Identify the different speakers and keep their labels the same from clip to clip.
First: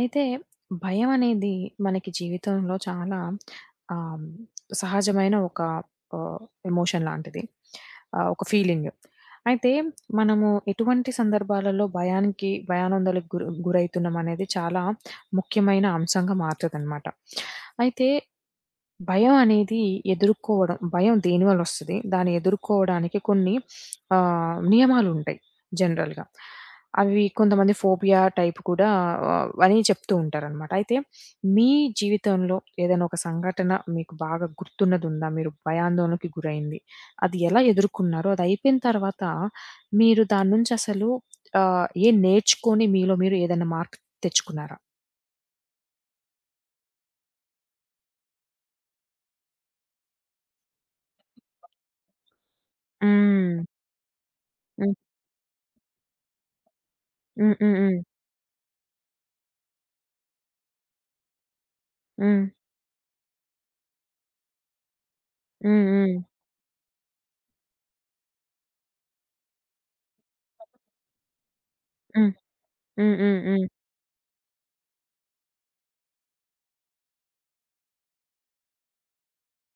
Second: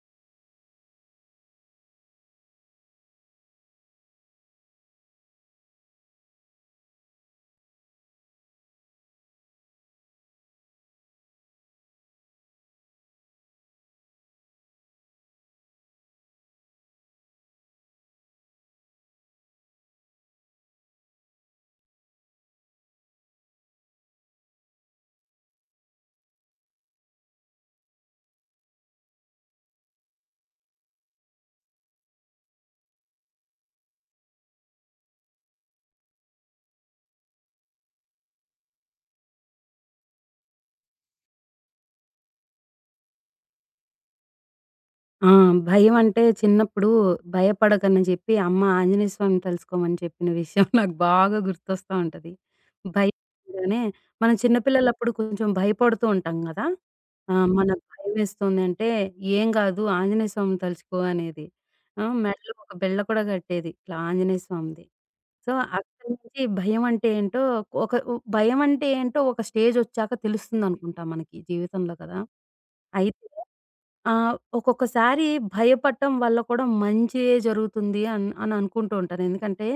Speaker 1: అయితే భయం అనేది మనకి జీవితంలో చాలా ఆహ్, సహజమైన ఒక ఆహ్, ఎమోషన్ లాంటిది. ఒక ఫీలింగ్. అయితే మనము ఎటువంటి సందర్భాలలో భయానందలకు గురైతున్నాం అనేది చాలా ముఖ్యమైన అంశంగా మారుతదనమాట. అయితే భయం అనేది ఎదుర్కోవడం భయం దేనివల్ల వస్తది? దాన్ని ఎదుర్కోవడానికి కొన్ని నియమాలుంటాయి జనరల్‌గా. అవి కొంతమంది ఫోబియా టైప్ కూడా అని చెప్తూ ఉంటారనమాట. అయితే మీ జీవితంలో ఏదైనా ఒక సంఘటన మీకు బాగా గుర్తున్నదుందా? మీరు భయాందోళనకి గురైంది. అది ఎలా ఎదుర్కొన్నారో? అది అయిపోయిన తర్వాత మీరు దాని నుంచి అసలు ఏం నేర్చుకొని మీలో మీరు ఏదైనా మార్పు తెచ్చుకున్నారా?
Speaker 2: ఆ! భయమంటే చిన్నప్పుడు భయపడకని జెప్పి అమ్మ ఆంజనేయ స్వామిని తలుసుకోమని చెప్పిన విషయం నాకు బాగా గుర్తొస్తా ఉంటది.
Speaker 1: హ్మ్.
Speaker 2: భయపడగానే మనం
Speaker 1: హ్మ్.
Speaker 2: చిన్నపిల్లలప్పుడు కొంచెం భయపడుతూ ఉంటాం గదా!
Speaker 1: హ్మ్.
Speaker 2: మనకు
Speaker 1: హ్మ్.
Speaker 2: భయమేస్తుందంటే "ఏం గాదు ఆంజనేయ స్వామిని తలుచుకో" అనేది.
Speaker 1: హ్మ్.
Speaker 2: మెడలో ఒక బిళ్ళ కూడా కట్టేది ఇట్లా ఆంజనేయ స్వామిది. సో,
Speaker 1: హ్మ్.
Speaker 2: అక్కడి
Speaker 1: హ్మ్.
Speaker 2: నుంచి భయం అంటే ఏంటో ఒక స్టేజొచ్చాక తెలుస్తుందనుకుంటా మనకి జీవితంలో కదా!
Speaker 1: హ్మ్. హ్మ్. హ్మ్.
Speaker 2: అయితే
Speaker 1: హ్మ్. హ్మ్.
Speaker 2: ఆ! ఒక్కొక్కసారి భయపడటం వల్ల కూడా మంచే జరుగుతుంది అని అనుకుంటూ ఉంటాను. ఎందుకంటే,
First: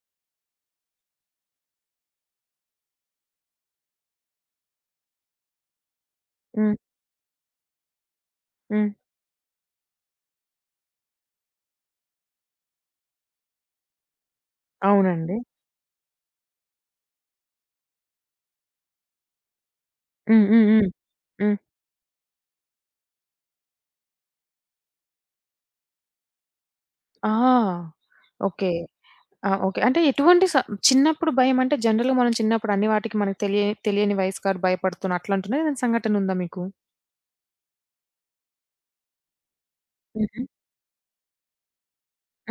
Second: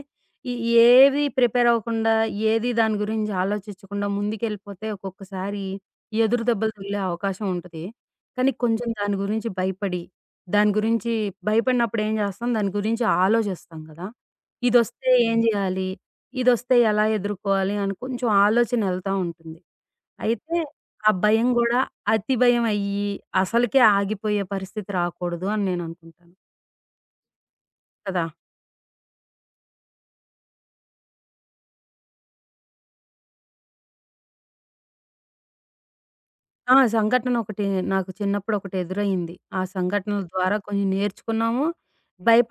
Speaker 2: ఈ ఏది ప్రిపేర్ అవ్వకుండా, ఏది దాని గురించి ఆలోచించకుండా ముందుకెళ్ళిపోతే ఒక్కొక్కసారి ఎదురు దెబ్బలు
Speaker 1: హ్మ్.
Speaker 2: తగిలే అవకాశం ఉంటది. కానీ కొంచెం
Speaker 1: హ్మ్.
Speaker 2: దాని గురించి భయపడి, దాని గురించి భయపడినప్పుడు ఏం చేస్తాం, దాని గురించి ఆలోచిస్తాం కదా! ఇదొస్తే
Speaker 1: అవునండి.
Speaker 2: ఏం జేయాలి? ఇదొస్తే ఎలా ఎదుర్కోవాలి? అని కొంచెం ఆలోచన ఎళ్తా ఉంటుంది.
Speaker 1: హ్మ్.
Speaker 2: అయితే
Speaker 1: హ్మ్. హ్మ్.
Speaker 2: ఆ భయం
Speaker 1: హ్మ్.
Speaker 2: గూడా అతి భయమయ్యి, అసలకే ఆగిపోయే పరిస్థితి రాకూడదు అని నేననుకుంటాను.
Speaker 1: ఆ!
Speaker 2: కదా!
Speaker 1: ఓకే. ఆ! ఓకే. అంటే ఎటువంటి స చిన్నప్పుడు భయమంటే జనరల్‌గా మనం చిన్నప్పుడు అన్ని వాటికి మనకు తెలియని వయసు గారు భయపడుతున్న అట్లాంటున్నారా? ఏదైనా సంఘటనుందా మీకు?
Speaker 2: సంఘటన ఒకటి నాకు చిన్నప్పుడు ఒకటి ఎదురయింది. ఆ సంఘటనల
Speaker 1: హుహు.
Speaker 2: ద్వారా కొంచెం నేర్చుకున్నాము.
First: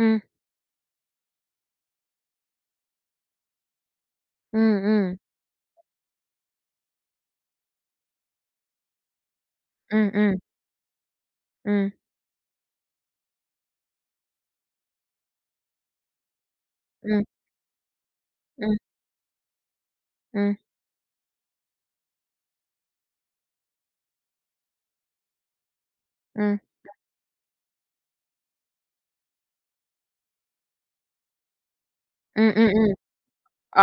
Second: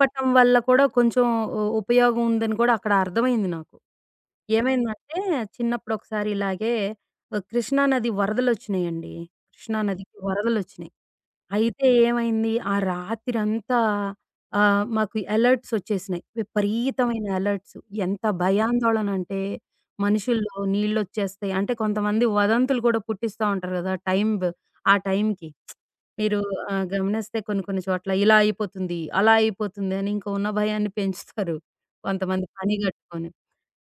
Speaker 1: హ్మ్.
Speaker 2: వల్ల కూడా కొంచెం ఉపయోగం ఉందని కూడా అక్కడ అర్థమైంది నాకు.
Speaker 1: హ్మ్. హ్మ్.
Speaker 2: ఏమైందంటే చిన్నప్పుడు ఒకసారి ఇలాగే కృష్ణానది వరదలొచ్చినాయండి. కృష్ణానదికి
Speaker 1: హ్మ్.
Speaker 2: వరదలొచ్చినాయి. అయితే
Speaker 1: హ్మ్.
Speaker 2: ఏమైంది, ఆ రాత్రంతా మాకు అలర్ట్స్ ఒచ్చేసినాయి.
Speaker 1: హ్మ్.
Speaker 2: విపరీతమైన
Speaker 1: హ్మ్.
Speaker 2: అలర్ట్స్. ఎంత
Speaker 1: హ్మ్.
Speaker 2: భయాందోళన అంటే,
Speaker 1: హ్మ్.
Speaker 2: మనుషుల్లో నీళ్ళొచ్చేస్తాయి. అంటే కొంతమంది వదంతులు కూడా పుట్టిస్తా ఉంటారు గదా! టైం బ్ ఆ టైంకి. మీరు
Speaker 1: హ్మ్.
Speaker 2: గమనిస్తే కొన్ని కొన్ని చోట్ల ఇలా అయిపోతుంది, అలా అయిపోతుంది అని ఇంకా ఉన్న భయాన్ని పెంచుతారు. కొంతమంది
Speaker 1: హ్మ్. హ్మ్.
Speaker 2: పని
Speaker 1: హ్మ్.
Speaker 2: గట్టుకొని.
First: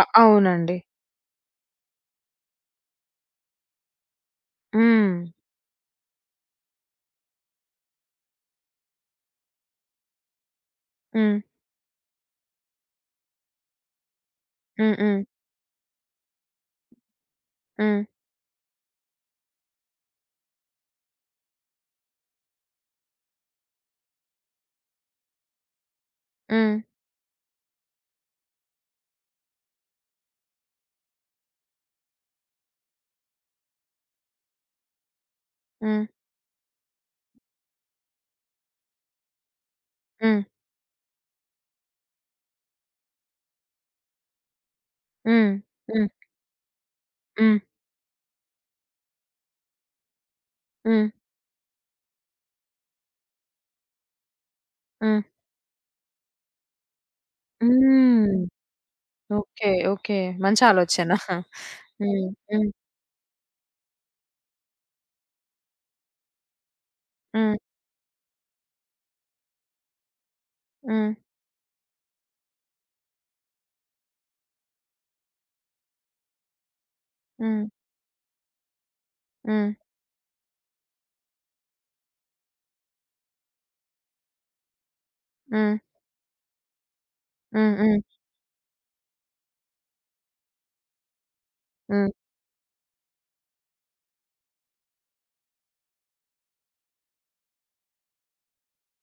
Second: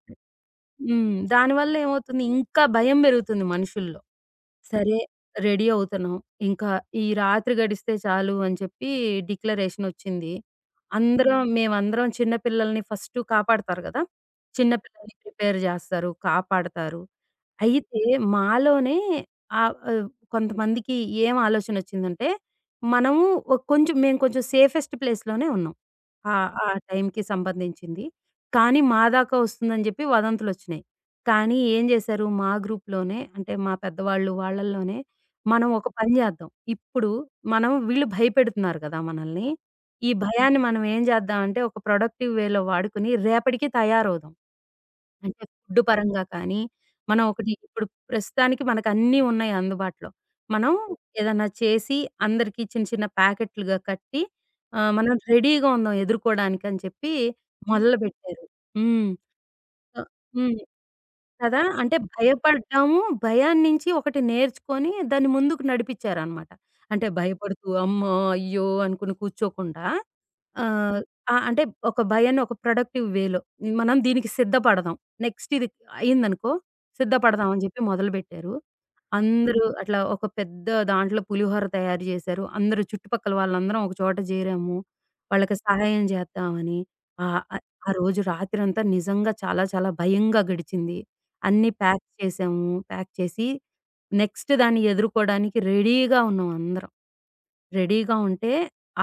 Speaker 1: అ అవునండి.
Speaker 2: హ్మ్. దానివల్ల ఏమవుతుంది, ఇంకా భయం బెరుగుతుంది మనుషుల్లో. సరే
Speaker 1: హ్మ్.
Speaker 2: రెడీ అవుతున్నాం. ఇంకా ఈ రాత్రి గడిస్తే చాలు అని చెప్పి డిక్లరేషనొచ్చింది.
Speaker 1: హ్మ్.
Speaker 2: అందరం హ్మ్. మేమందరం చిన్న పిల్లల్ని ఫస్టు కాపాడతారు గదా! చిన్న
Speaker 1: హ్మ్.
Speaker 2: పిల్లల్ని
Speaker 1: హ్మ్.
Speaker 2: ప్రిపేర్ జేస్తారు, కాపాడతారు.
Speaker 1: హ్మ్.
Speaker 2: అయితే మాలోనే ఆహ్, ఆహ్, కొంతమందికి ఏం ఆలోచనొచ్చిందంటే, మనము ఒ కొంచెం మేము కొంచెం సేఫెస్ట్ ప్లేస్‌లోనే ఉన్నాం. ఆ
Speaker 1: హ్మ్.
Speaker 2: టైంకి సంబంధించింది. కానీ మా దాకా వస్తుందని చెప్పి వదంతులొచ్చినాయి. కానీ ఏం జేశారు మా గ్రూప్‌లోనే అంటే మా పెద్దవాళ్ళు వాళ్ళల్లోనే మనం ఒక
Speaker 1: హ్మ్.
Speaker 2: పని జేద్దాం. ఇప్పుడు మనం వీళ్ళు భయపెడుతున్నారు గదా! మనల్ని. ఈ
Speaker 1: హ్మ్.
Speaker 2: భయాన్ని మనం ఏం జేద్దాం అంటే ఒక ప్రొడక్టివ్ వేలో వాడుకొని రేపటికి తయారవుదాం. అంటే
Speaker 1: హ్మ్.
Speaker 2: ఫుడ్
Speaker 1: హ్మ్.
Speaker 2: పరంగా కానీ మనం ఒకటి
Speaker 1: హ్మ్.
Speaker 2: ఇప్పుడు ప్రస్తుతానికి మనకన్నీ ఉన్నాయి అందుబాటులో. మనం
Speaker 1: హ్మ్.
Speaker 2: ఏదన్నా చేసి అందరికీ చిన్న చిన్న ప్యాకెట్లుగా కట్టి మనం
Speaker 1: హ్మ్.
Speaker 2: రెడీగా ఉందాం ఎదుర్కోవడానికి అని చెప్పి
Speaker 1: హ్మ్.
Speaker 2: మొదలుపెట్టారు. హ్మ్.
Speaker 1: ఓకే.
Speaker 2: So
Speaker 1: okay.
Speaker 2: హ్మ్.
Speaker 1: మంచి ఆలోచన.
Speaker 2: కదా! అంటే
Speaker 1: హ్మ్. హ్మ్.
Speaker 2: భయపడ్డాము. భయాన్ని నుంచి ఒకటి నేర్చుకొని దాన్ని ముందుకు నడిపించారనమాట. అంటే
Speaker 1: హ్మ్.
Speaker 2: భయపడుతూ అమ్మో! అయ్యో! అనుకుని కూర్చోకుండా ఆహ్,
Speaker 1: హ్మ్.
Speaker 2: ఆ! అంటే ఒక భయాన్ని ఒక ప్రొడక్టివ్ వేలో మనం దీనికి సిద్ధపడదాం. నెక్స్ట్ ఇది అయిందనుకో సిద్ధపడదాం అని
Speaker 1: హ్మ్.
Speaker 2: చెప్పి మొదలుపెట్టారు. అందరూ
Speaker 1: హ్మ్.
Speaker 2: అట్లా ఒక పెద్ద దాంట్లో పులిహోర తయారు జేశారు. అందరూ చుట్టుపక్కల వాళ్ళందరం ఒక చోట జేరాము. వాళ్ళకి
Speaker 1: హ్మ్.
Speaker 2: సహాయం జేద్దామని. ఆహ్, ఆహ్,
Speaker 1: హ్మ్. హ్మ్.
Speaker 2: ఆ
Speaker 1: హ్మ్.
Speaker 2: రోజు రాత్రంతా నిజంగా చాలా చాలా భయంగా గడిచింది. అన్నీ ప్యాక్
Speaker 1: హ్మ్.
Speaker 2: చేసాము. ప్యాక్ చేసి నెక్స్ట్ దాన్ని ఎదుర్కోవడానికి రెడీగా ఉన్నాం అందరం. రెడీగా ఉంటే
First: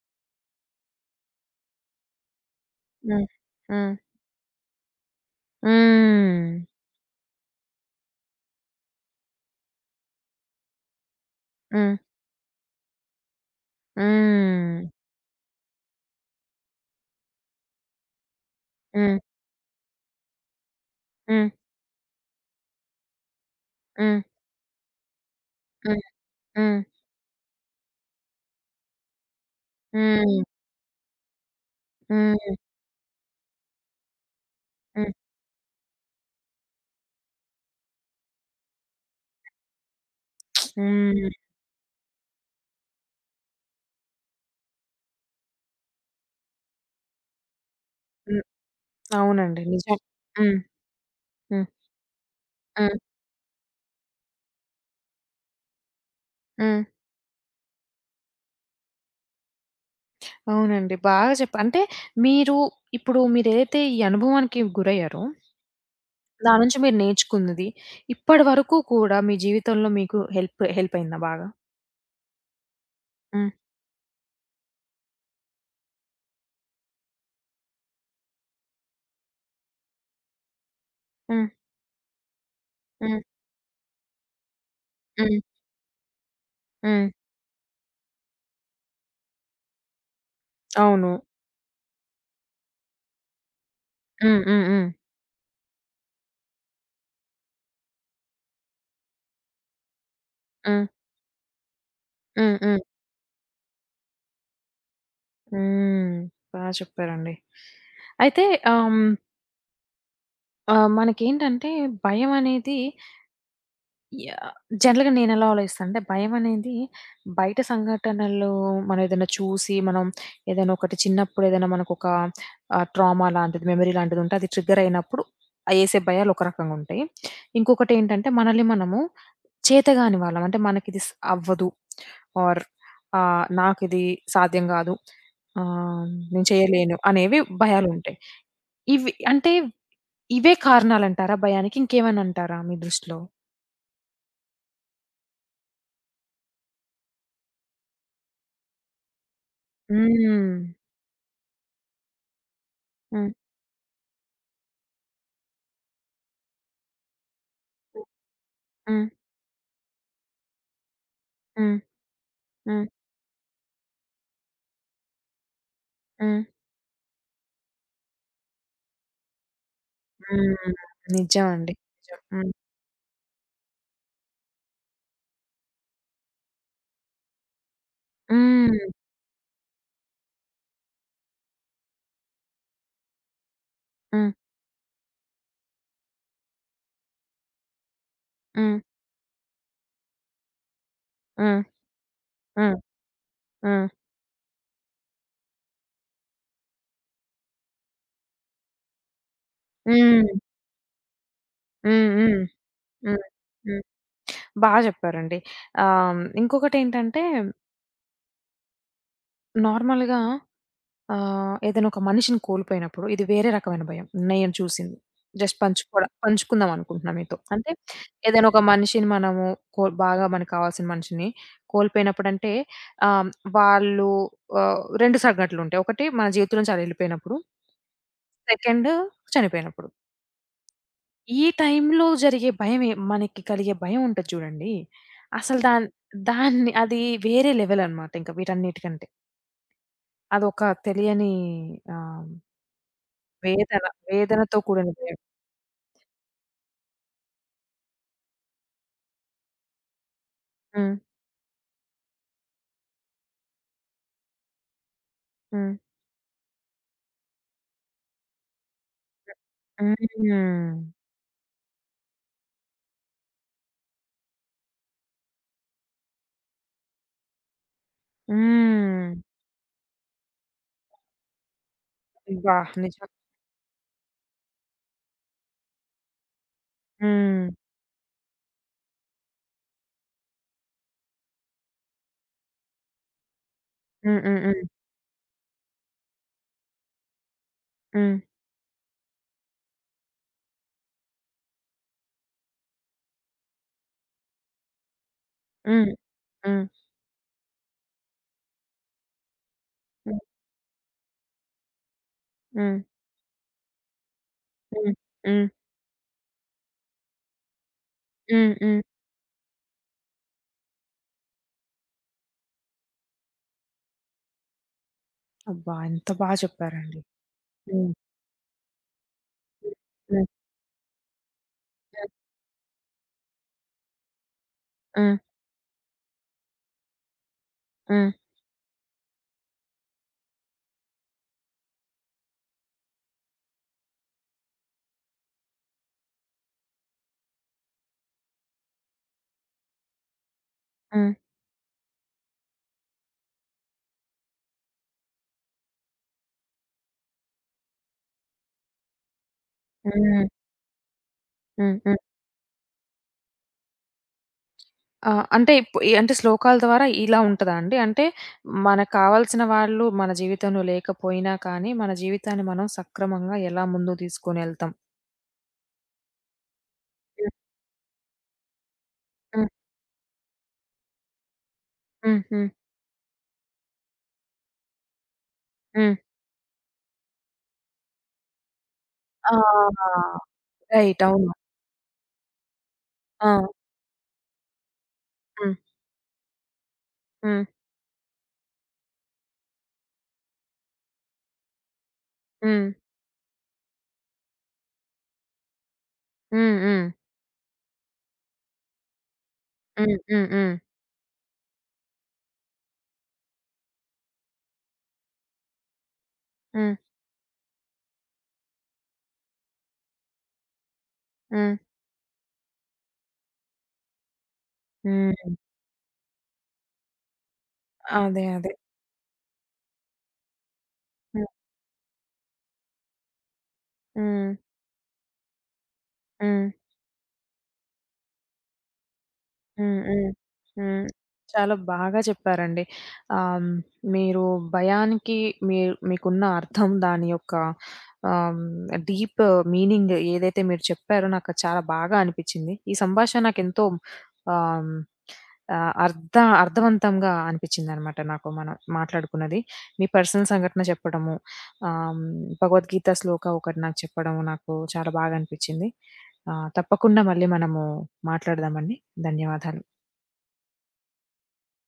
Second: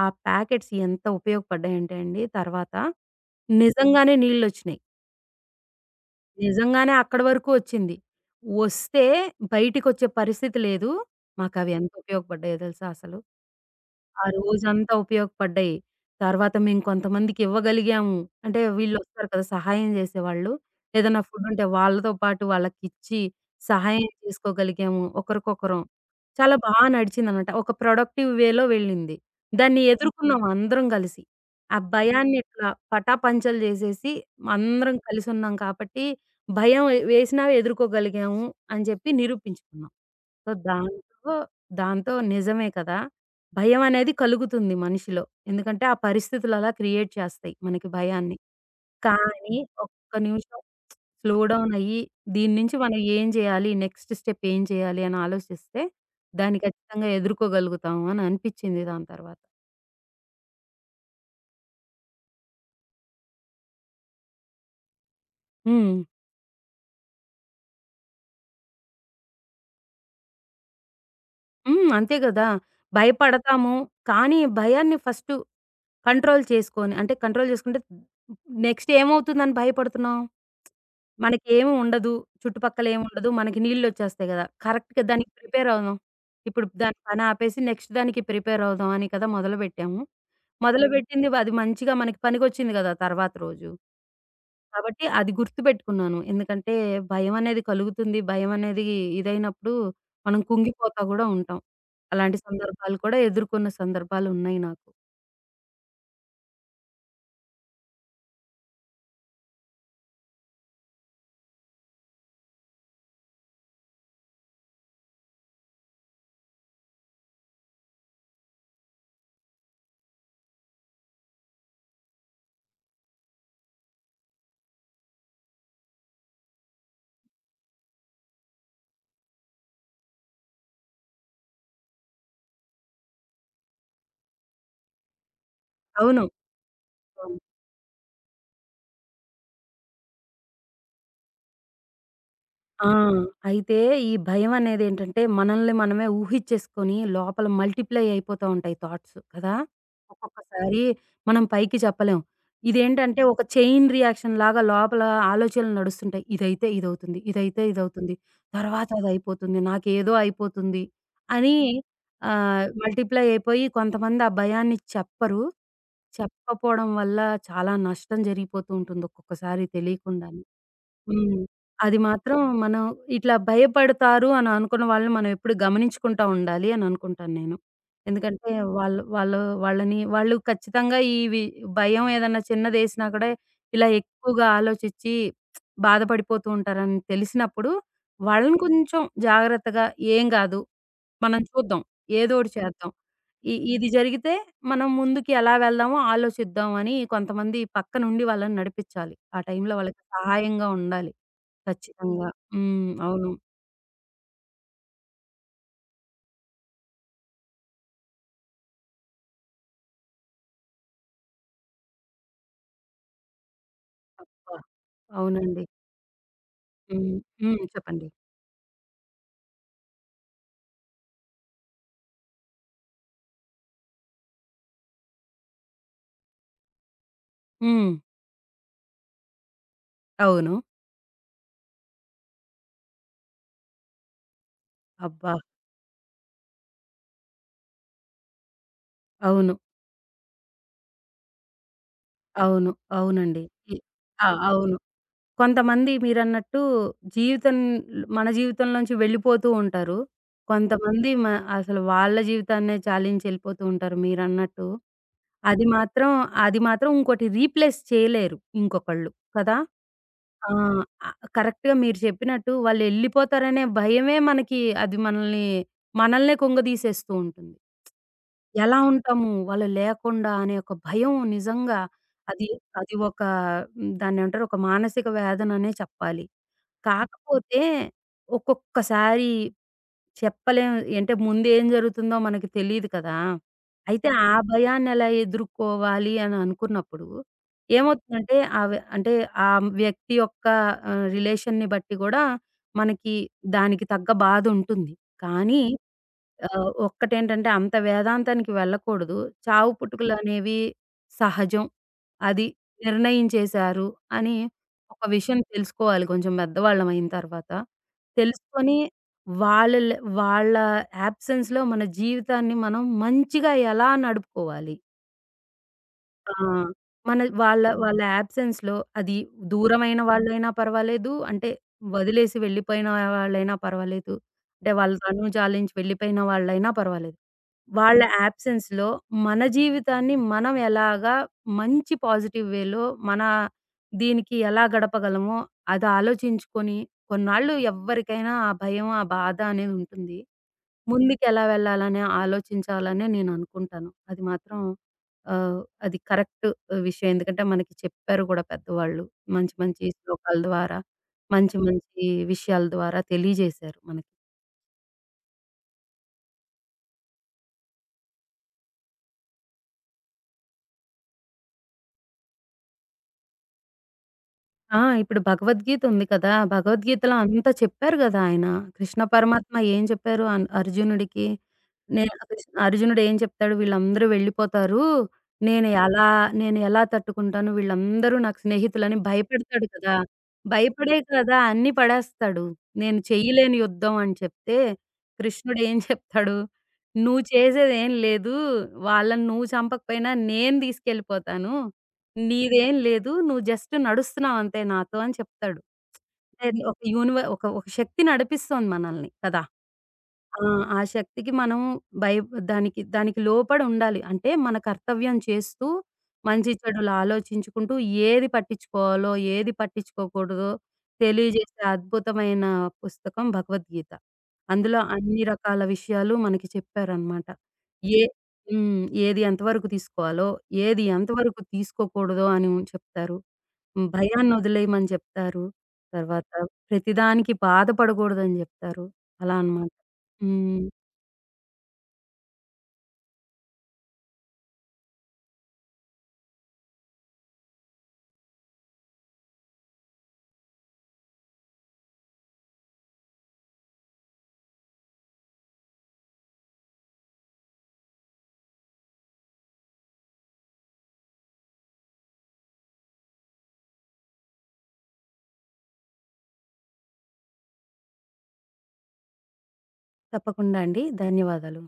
Speaker 2: ఆ ప్యాకెట్స్ ఎంత ఉపయోగపడ్డాయంటే అండి తర్వాత,
Speaker 1: హ్మ్.
Speaker 2: హ్మ్.
Speaker 1: హ్మ్.
Speaker 2: నిజంగానే నీళ్లొచ్చినాయి.
Speaker 1: హ్మ్.
Speaker 2: నిజంగానే అక్కడి వరకు వచ్చింది. వస్తే బయటికొచ్చే పరిస్థితి లేదు. మాకవి ఎంత
Speaker 1: హ్మ్.
Speaker 2: ఉపయోగపడ్డాయో తెలుసా అసలు. ఆ రోజంతా
Speaker 1: హ్మ్.
Speaker 2: ఉపయోగపడ్డాయి. తర్వాత మేము కొంతమందికివ్వగలిగాము. అంటే
Speaker 1: హ్మ్.
Speaker 2: వీళ్ళొస్తారు కదా! సహాయం జేసేవాళ్ళు. ఏదైనా
Speaker 1: హ్మ్.
Speaker 2: ఫుడ్డుంటే వాళ్ళతో పాటు వాళ్ళకిచ్చి సహాయం
Speaker 1: హ్మ్.
Speaker 2: చేసుకోగలిగాము ఒకరికొకరం.
Speaker 1: హ్మ్.
Speaker 2: చాలా బా
Speaker 1: హ్మ్.
Speaker 2: నడిచిందనమాట. ఒక ప్రొడక్టివ్ వేలో వెళ్ళింది. దాన్ని ఓకే.
Speaker 1: హ్మ్.
Speaker 2: ఎదుర్కొన్నాం అందరం గలిసి. ఆ భయాన్ని
Speaker 1: హ్మ్.
Speaker 2: ఇట్లా పటాపంచలు జేసేసి అందరం
Speaker 1: హ్మ్.
Speaker 2: కలిసున్నాం కాబట్టి, భయం ఎ వేసినా ఎదుర్కోగలిగాము అని జెప్పి నిరూపించుకున్నాం. సో,
Speaker 1: హ్మ్.
Speaker 2: దాంతో దాంతో నిజమే కదా! భయమనేది కలుగుతుంది మనిషిలో. ఎందుకంటే, ఆ పరిస్థితులు అలా క్రియేట్ చేస్తాయి మనకి భయాన్ని.
Speaker 1: హ్మ్.
Speaker 2: కానీ,
Speaker 1: అవునండి. నిజం.
Speaker 2: ఒక్క
Speaker 1: హ్మ్.
Speaker 2: నిమిషం స్లో
Speaker 1: హ్మ్.
Speaker 2: డౌన్ అయ్యి, దీని నుంచి
Speaker 1: హ్మ్.
Speaker 2: మనం ఏం చేయాలి? నెక్స్ట్ స్టెప్ ఏం చేయాలి? అని ఆలోచిస్తే, దాన్ని
Speaker 1: హ్మ్.
Speaker 2: ఖచ్చితంగా ఎదుర్కోగలుగుతాము అని అనిపిచ్చింది దాని తర్వాత.
Speaker 1: అవునండి. బాగా చెప్పా అంటే మీరు ఇప్పుడు మీరేదైతే ఈ అనుభవానికి గురయ్యారో,
Speaker 2: హ్మ్.
Speaker 1: దాని నుంచి మీరు నేర్చుకున్నది ఇప్పటి వరకు కూడా మీ జీవితంలో మీకు హెల్ప్ హెల్ప్ అయిందా బాగా?
Speaker 2: హ్మ్. అంతే కదా!
Speaker 1: హ్మ్.
Speaker 2: భయపడతాము. కానీ, భయాన్ని ఫస్టు కంట్రోల్ చేసుకొని అంటే, కంట్రోల్ చేసుకుంటే నెక్స్ట్ ఏమవుతుందని భయపడుతున్నాం?
Speaker 1: హ్మ్.
Speaker 2: మనకేమి ఉండదు.
Speaker 1: హ్మ్.
Speaker 2: చుట్టుపక్కలేముండదు. మనకి నీళ్ళొచ్చేస్తాయి గదా! కరెక్ట్‌గా దానికి
Speaker 1: హ్మ్.
Speaker 2: ప్రిపేర్ అవుదాం. ఇప్పుడు దాని
Speaker 1: హ్మ్.
Speaker 2: పని ఆపేసి నెక్స్ట్ దానికి ప్రిపేర్ అవుదాం అని కదా మొదలుపెట్టాము. హ్మ్.
Speaker 1: అవును.
Speaker 2: మొదలుపెట్టింది అది మంచిగా మనకి పనికొచ్చింది గదా! తర్వాత రోజు.
Speaker 1: హ్మ్. హ్మ్. హ్మ్.
Speaker 2: కాబట్టి అది గుర్తుపెట్టుకున్నాను. ఎందుకంటే భయమనేది కలుగుతుంది. భయమనేది ఇదైనప్పుడు మనం
Speaker 1: హ్మ్.
Speaker 2: కుంగిపోతా గూడా ఉంటాం. అలాంటి
Speaker 1: హ్మ్. హ్మ్.
Speaker 2: సందర్భాలు కూడా ఎదుర్కొన్న సందర్భాలున్నాయి నాకు.
Speaker 1: హ్మ్. బా చెప్పారండి. అయితే ఆహ్, హ్మ్, మనకేంటంటే భయమనేది యాహ్, జనరల్‌గా నేనెలా ఆలోచిస్తానంటే భయమనేది బయట సంఘటనలు మనం ఏదైనా చూసి మనం ఏదైనా ఒకటి చిన్నప్పుడు ఏదైనా మనకొక ట్రామా లాంటిది, మెమరీ లాంటిదుంటే అది ట్రిగ్గర్ అయినప్పుడు ఏసే భయాలు ఒక రకంగుంటాయి. ఇంకొకటేంటంటే మనల్ని మనము చేతగాని వాళ్ళం. అంటే మనకిది స్ అవ్వదు ఆర్ ఆహ్, నాకిది సాధ్యం గాదు. ఆహ్,
Speaker 2: అవును.
Speaker 1: నేను చేయలేను
Speaker 2: అవును.
Speaker 1: అనేవి భయాలుంటాయి. ఇవి అంటే ఇవే కారణాలంటారా భయానికి? ఇంకేమైనా అంటారా మీ
Speaker 2: ఆ!
Speaker 1: దృష్టిలో?
Speaker 2: అయితే ఈ భయమనేదేంటంటే, మనల్ని మనమే ఊహిచ్చేసుకొని లోపల మల్టిప్లై అయిపోతా ఉంటాయి థాట్స్ కదా!
Speaker 1: హ్మ్.
Speaker 2: ఒక్కొక్కసారి మనం పైకి చెప్పలేం. ఇదేంటంటే
Speaker 1: హ్మ్.
Speaker 2: ఒక చైన్ రియాక్షన్ లాగా లోపల ఆలోచనలు నడుస్తుంటాయి. ఇదైతే ఇదవుతుంది, ఇదైతే ఇదవుతుంది, తర్వాత
Speaker 1: హ్మ్.
Speaker 2: అదయిపోతుంది, నాకేదో అయిపోతుంది అని
Speaker 1: హ్మ్. హ్మ్.
Speaker 2: మల్టిప్లై అయిపోయి కొంతమంది ఆ భయాన్ని చెప్పరు.
Speaker 1: హ్మ్.
Speaker 2: చెప్పకపోవడం వల్ల చాలా నష్టం జరిగిపోతూ ఉంటుంది ఒక్కొక్కసారి తెలియకుండానే.
Speaker 1: హ్మ్.
Speaker 2: హ్మ్.
Speaker 1: నిజం అండి.
Speaker 2: అది
Speaker 1: నిజం.
Speaker 2: మాత్రం
Speaker 1: హ్మ్.
Speaker 2: మనం ఇట్లా భయపడతారు అని అనుకున్న వాళ్ళని మనం ఎప్పుడు గమనించుకుంటా ఉండాలి అని అనుకుంటాను నేను. ఎందుకంటే
Speaker 1: హ్మ్.
Speaker 2: వాళ్ళు వాళ్ళు వాళ్ళని వాళ్ళు ఖచ్చితంగా ఇవి భయం ఏదన్నా చిన్నదేసినా కూడా ఇలా
Speaker 1: హ్మ్.
Speaker 2: ఎక్కువగా ఆలోచించి బాధపడిపోతూ ఉంటారని తెలిసినప్పుడు వాళ్ళని
Speaker 1: హ్మ్.
Speaker 2: కొంచెం జాగ్రత్తగా ఏం గాదు. మనం
Speaker 1: హ్మ్.
Speaker 2: చూద్దాం. ఏదోటి
Speaker 1: హ్మ్.
Speaker 2: చేద్దాం.
Speaker 1: హ్మ్.
Speaker 2: ఇది జరిగితే మనం ముందుకి ఎలా వెళ్దామో ఆలోచిద్దాం అని కొంతమంది పక్కనుండి వాళ్ళని నడిపించాలి. ఆ టైంలో వాళ్ళకి
Speaker 1: హ్మ్.
Speaker 2: సహాయంగా ఉండాలి.
Speaker 1: హ్మ్.
Speaker 2: ఖచ్చితంగా.
Speaker 1: హ్మ్.
Speaker 2: హ్మ్.
Speaker 1: హ్మ్.
Speaker 2: అవును.
Speaker 1: హ్మ్. బా జెప్పారండి. ఇంకొకటేంటంటే నార్మల్‌గా ఏదైనా ఒక మనిషిని కోల్పోయినప్పుడు ఇది వేరే రకమైన భయం నేను
Speaker 2: అబ్బా!
Speaker 1: చూసింది. జస్ట్
Speaker 2: అవునండి.
Speaker 1: పంచుకుందాం అనుకుంటున్నా
Speaker 2: హ్మ్.
Speaker 1: మీతో.
Speaker 2: హ్మ్.
Speaker 1: అంటే
Speaker 2: చెప్పండి.
Speaker 1: ఏదైనా ఒక మనిషిని మనము బాగా మనకు కావాల్సిన మనిషిని కోల్పోయినప్పుడంటే ఆహ్, వాళ్ళు 2 సంఘటనలుంటాయి. ఒకటి మన జీవితం నుంచి ఆళ్ళు ఎళ్ళిపోయినప్పుడు.
Speaker 2: హ్మ్.
Speaker 1: సెకండ్ చనిపోయినప్పుడు.
Speaker 2: అవును.
Speaker 1: ఈ టైంలో జరిగే భయమే మనకి కలిగే భయం ఉంటది చూడండి.
Speaker 2: అబ్బా!
Speaker 1: అసలు దాన్ దాన్ని అది వేరే లెవెల్ అన్నమాట. ఇంకా వీటన్నిటికంటే.
Speaker 2: అవును.
Speaker 1: అదొక తెలియని ఆహ్
Speaker 2: అవును. అవునండి. ఇ
Speaker 1: వేదన.
Speaker 2: ఆ!
Speaker 1: వేదనతో
Speaker 2: అవును.
Speaker 1: కూడిన భయం.
Speaker 2: కొంతమంది మీరన్నట్టు జీవితం మన జీవితంలోంచి వెళ్ళిపోతూ ఉంటారు.
Speaker 1: హ్మ్.
Speaker 2: కొంతమంది మ అసలు వాళ్ళ జీవితాన్నే చాలించి ఎళ్ళిపోతూ ఉంటారు మీరన్నట్టు. అది
Speaker 1: హ్మ్.
Speaker 2: మాత్రం అది మాత్రం ఇంకోటి రీప్లేస్ చేయలేరు ఇంకొకళ్ళు. కదా!
Speaker 1: హ్మ్.
Speaker 2: ఆ! కరెక్ట్‌గా మీరు చెప్పినట్టు వాళ్ళెళ్ళిపోతారనే భయమే మనకి అది మనల్నే కుంగదీసేస్తూ ఉంటుంది. ఎలా
Speaker 1: హ్మ్.
Speaker 2: ఉంటాము వాళ్ళు లేకుండా అనే ఒక భయం నిజంగా అది
Speaker 1: అబ్బా!
Speaker 2: అది
Speaker 1: నిజం.
Speaker 2: ఒక హ్మ్, దాన్నేమంటారు ఒక మానసిక వేదననే చెప్పాలి.
Speaker 1: హ్మ్.
Speaker 2: కాకపోతే ఒక్కొక్కసారి చెప్పలేం. అంటే ముందేం జరుగుతుందో మనకి తెలీదు కదా! అయితే
Speaker 1: హ్మ్.
Speaker 2: ఆ
Speaker 1: హ్మ్.
Speaker 2: భయాన్నెలా ఎదుర్కోవాలి అని అనుకున్నప్పుడు
Speaker 1: హ్మ్.
Speaker 2: ఏమవుతుందంటే ఆవి అంటే ఆ వ్యక్తి యొక్క రిలేషన్‌ని బట్టి గూడా మనకి దానికి తగ్గ బాధుంటుంది. కానీ
Speaker 1: హ్మ్. హ్మ్.
Speaker 2: ఒక్కటేంటంటే అంత వేదాంతానికి వెళ్ళకూడదు. చావు
Speaker 1: హ్మ్.
Speaker 2: పుట్టుకులనేవి సహజం. అది
Speaker 1: హ్మ్. హ్మ్.
Speaker 2: నిర్ణయించేశారు అని
Speaker 1: హ్మ్.
Speaker 2: ఒక విషయం
Speaker 1: హ్మ్.
Speaker 2: తెలుసుకోవాలి కొంచెం పెద్దవాళ్ళం అయిన తర్వాత.
Speaker 1: హ్మ్.
Speaker 2: తెలుసుకొని
Speaker 1: హ్మ్.
Speaker 2: వాళ్ళల్ వాళ్ళ యాబ్సెన్స్‌లో మన జీవితాన్ని మనం మంచిగా ఎలా నడుపుకోవాలి?
Speaker 1: అబ్బా! ఎంత బా
Speaker 2: ఆ!
Speaker 1: చెప్పారండి.
Speaker 2: మన వాళ్ళ
Speaker 1: హ్మ్.
Speaker 2: వాళ్ళ యాబ్సెన్స్‌లో అది
Speaker 1: హ్మ్.
Speaker 2: దూరమైన
Speaker 1: హ్మ్.
Speaker 2: వాళ్ళైనా పర్వాలేదు. అంటే వదిలేసి వెళ్ళిపోయిన వాళ్ళైనా పర్వాలేదు. అంటే వాళ్ళ
Speaker 1: హ్మ్.
Speaker 2: కనుజాలించి వెళ్ళిపోయిన వాళ్ళైనా పర్వాలేదు. వాళ్ళ
Speaker 1: హ్మ్.
Speaker 2: యాబ్సెన్స్‌లో మన జీవితాన్ని మనం ఎలాగా మంచి పాజిటివ్ వేలో మన దీనికి ఎలా గడపగలమో అది ఆలోచించుకొని కొన్నాళ్ళు ఎవ్వరికైనా ఆ భయం, ఆ బాధ అనేది ఉంటుంది.
Speaker 1: హ్మ్.
Speaker 2: ముందుకెలా వెళ్ళాలని ఆలోచించాలనే నేననుకుంటాను. అది మాత్రం ఆహ్, అది కరెక్ట్ విషయం. ఎందుకంటే మనకి చెప్పారు గూడా పెద్దవాళ్ళు. మంచి మంచి
Speaker 1: హ్మ్.
Speaker 2: శ్లోకాల ద్వారా, మంచి
Speaker 1: హ్మ్. హ్మ్.
Speaker 2: మంచి విషయాల ద్వారా తెలియజేశారు మనకి.
Speaker 1: ఆ! అంటే శ్లోకాల ద్వారా ఇలా ఉంటదా అండి? అంటే మనకు కావాల్సిన వాళ్ళు మన జీవితంలో లేకపోయినా కానీ, మన జీవితాన్ని మనం సక్రమంగా ఎలా ముందుకు తీసుకొనెళ్తాం?
Speaker 2: ఆ! ఇప్పుడు భగవద్గీత ఉంది కదా! భగవద్గీతలో
Speaker 1: హ్మ్.
Speaker 2: అంతా చెప్పారు గదా! ఆయన. కృష్ణ
Speaker 1: హ్మ్.
Speaker 2: పరమాత్మ ఏం చెప్పారు అర్జునుడికి? నే
Speaker 1: హ్మ్.
Speaker 2: కృష్
Speaker 1: హ్మ్.
Speaker 2: అర్జునుడు ఏం చెప్తాడు? వీళ్ళందరూ వెళ్ళిపోతారు. నేను
Speaker 1: హ్మ్.
Speaker 2: ఎలా నేను ఎలా తట్టుకుంటాను? వీళ్ళందరూ నాకు స్నేహితులని భయపెడతాడు కదా!
Speaker 1: ఆ!
Speaker 2: భయపడే
Speaker 1: రైట్. అవును.
Speaker 2: కదా! అన్నీ పడేస్తాడు. నేను
Speaker 1: ఆ!
Speaker 2: చెయ్యలేని యుద్ధం అని చెప్తే,
Speaker 1: హ్మ్.
Speaker 2: కృష్ణుడు ఏం చెప్తాడు? నువ్వు
Speaker 1: హ్మ్.
Speaker 2: చేసేదేం లేదు. వాళ్ళని నువ్వు చంపకపోయినా నేను తీసుకెళ్ళిపోతాను.
Speaker 1: హ్మ్.
Speaker 2: నీదేం లేదు. నువ్వు జస్ట్ నడుస్తున్నావంతే నాతో అని చెప్తాడు.
Speaker 1: హ్మ్.
Speaker 2: అంటే ఒక
Speaker 1: హ్మ్.
Speaker 2: యూనివ ఒక ఒక శక్తి నడిపిస్తోంది మనల్ని కదా!
Speaker 1: హ్మ్. హ్మ్.
Speaker 2: ఆ!
Speaker 1: హ్మ్.
Speaker 2: ఆ శక్తికి మనం భయ దానికి దానికి లోబడి ఉండాలి. అంటే మన కర్తవ్యం చేస్తూ, మంచి
Speaker 1: హ్మ్.
Speaker 2: చెడులు ఆలోచించుకుంటూ, ఏది పట్టించుకోవాలో, ఏది పట్టించుకోకూడదో
Speaker 1: హ్మ్.
Speaker 2: తెలియజేసే అద్భుతమైన పుస్తకం భగవద్గీత. అందులో అన్ని
Speaker 1: హ్మ్.
Speaker 2: రకాల విషయాలు మనకి చెప్పారనమాట. ఏ
Speaker 1: అదే. అదే.
Speaker 2: హ్మ్. ఏది ఎంతవరకు తీసుకోవాలో, ఏది
Speaker 1: హ్మ్.
Speaker 2: ఎంతవరకు తీసుకోకూడదో అని చెప్తారు. హ్మ్.
Speaker 1: హ్మ్.
Speaker 2: భయాన్ని వదిలేయమని చెప్తారు. తర్వాత
Speaker 1: హ్మ్.
Speaker 2: ప్రతిదానికి బాధపడకూడదని చెప్తారు. అలా అనమాట.
Speaker 1: హ్మ్. హ్మ్.
Speaker 2: హ్మ్.
Speaker 1: హ్మ్. చాలా బాగా చెప్పారండి. ఆహ్, హ్మ్, మీరు భయానికి మీ మీకున్న అర్థం దాని యొక్క ఆహ్, హ్మ్, డీప్ మీనింగ్ ఏదైతే మీరు చెప్పారో నాకు చాలా బాగా అనిపిచ్చింది. ఈ సంభాషణ నాకెంతో ఆహ్, హ్మ్, ఆహ్, అర్థ అర్థవంతంగా అనిపిచ్చిందనమాట నాకు మనం మాట్లాడుకున్నది. మీ పర్సనల్ సంఘటన చెప్పడము, ఆహ్, హ్మ్, భగవద్గీత శ్లోక ఒకటి నాకు చెప్పడము నాకు చాలా బాగా అనిపిచ్చింది. తప్పకుండా మళ్ళీ మనము మాట్లాడదామండి. ధన్యవాదాలు.
Speaker 2: తప్పకుండా అండి. ధన్యవాదాలు.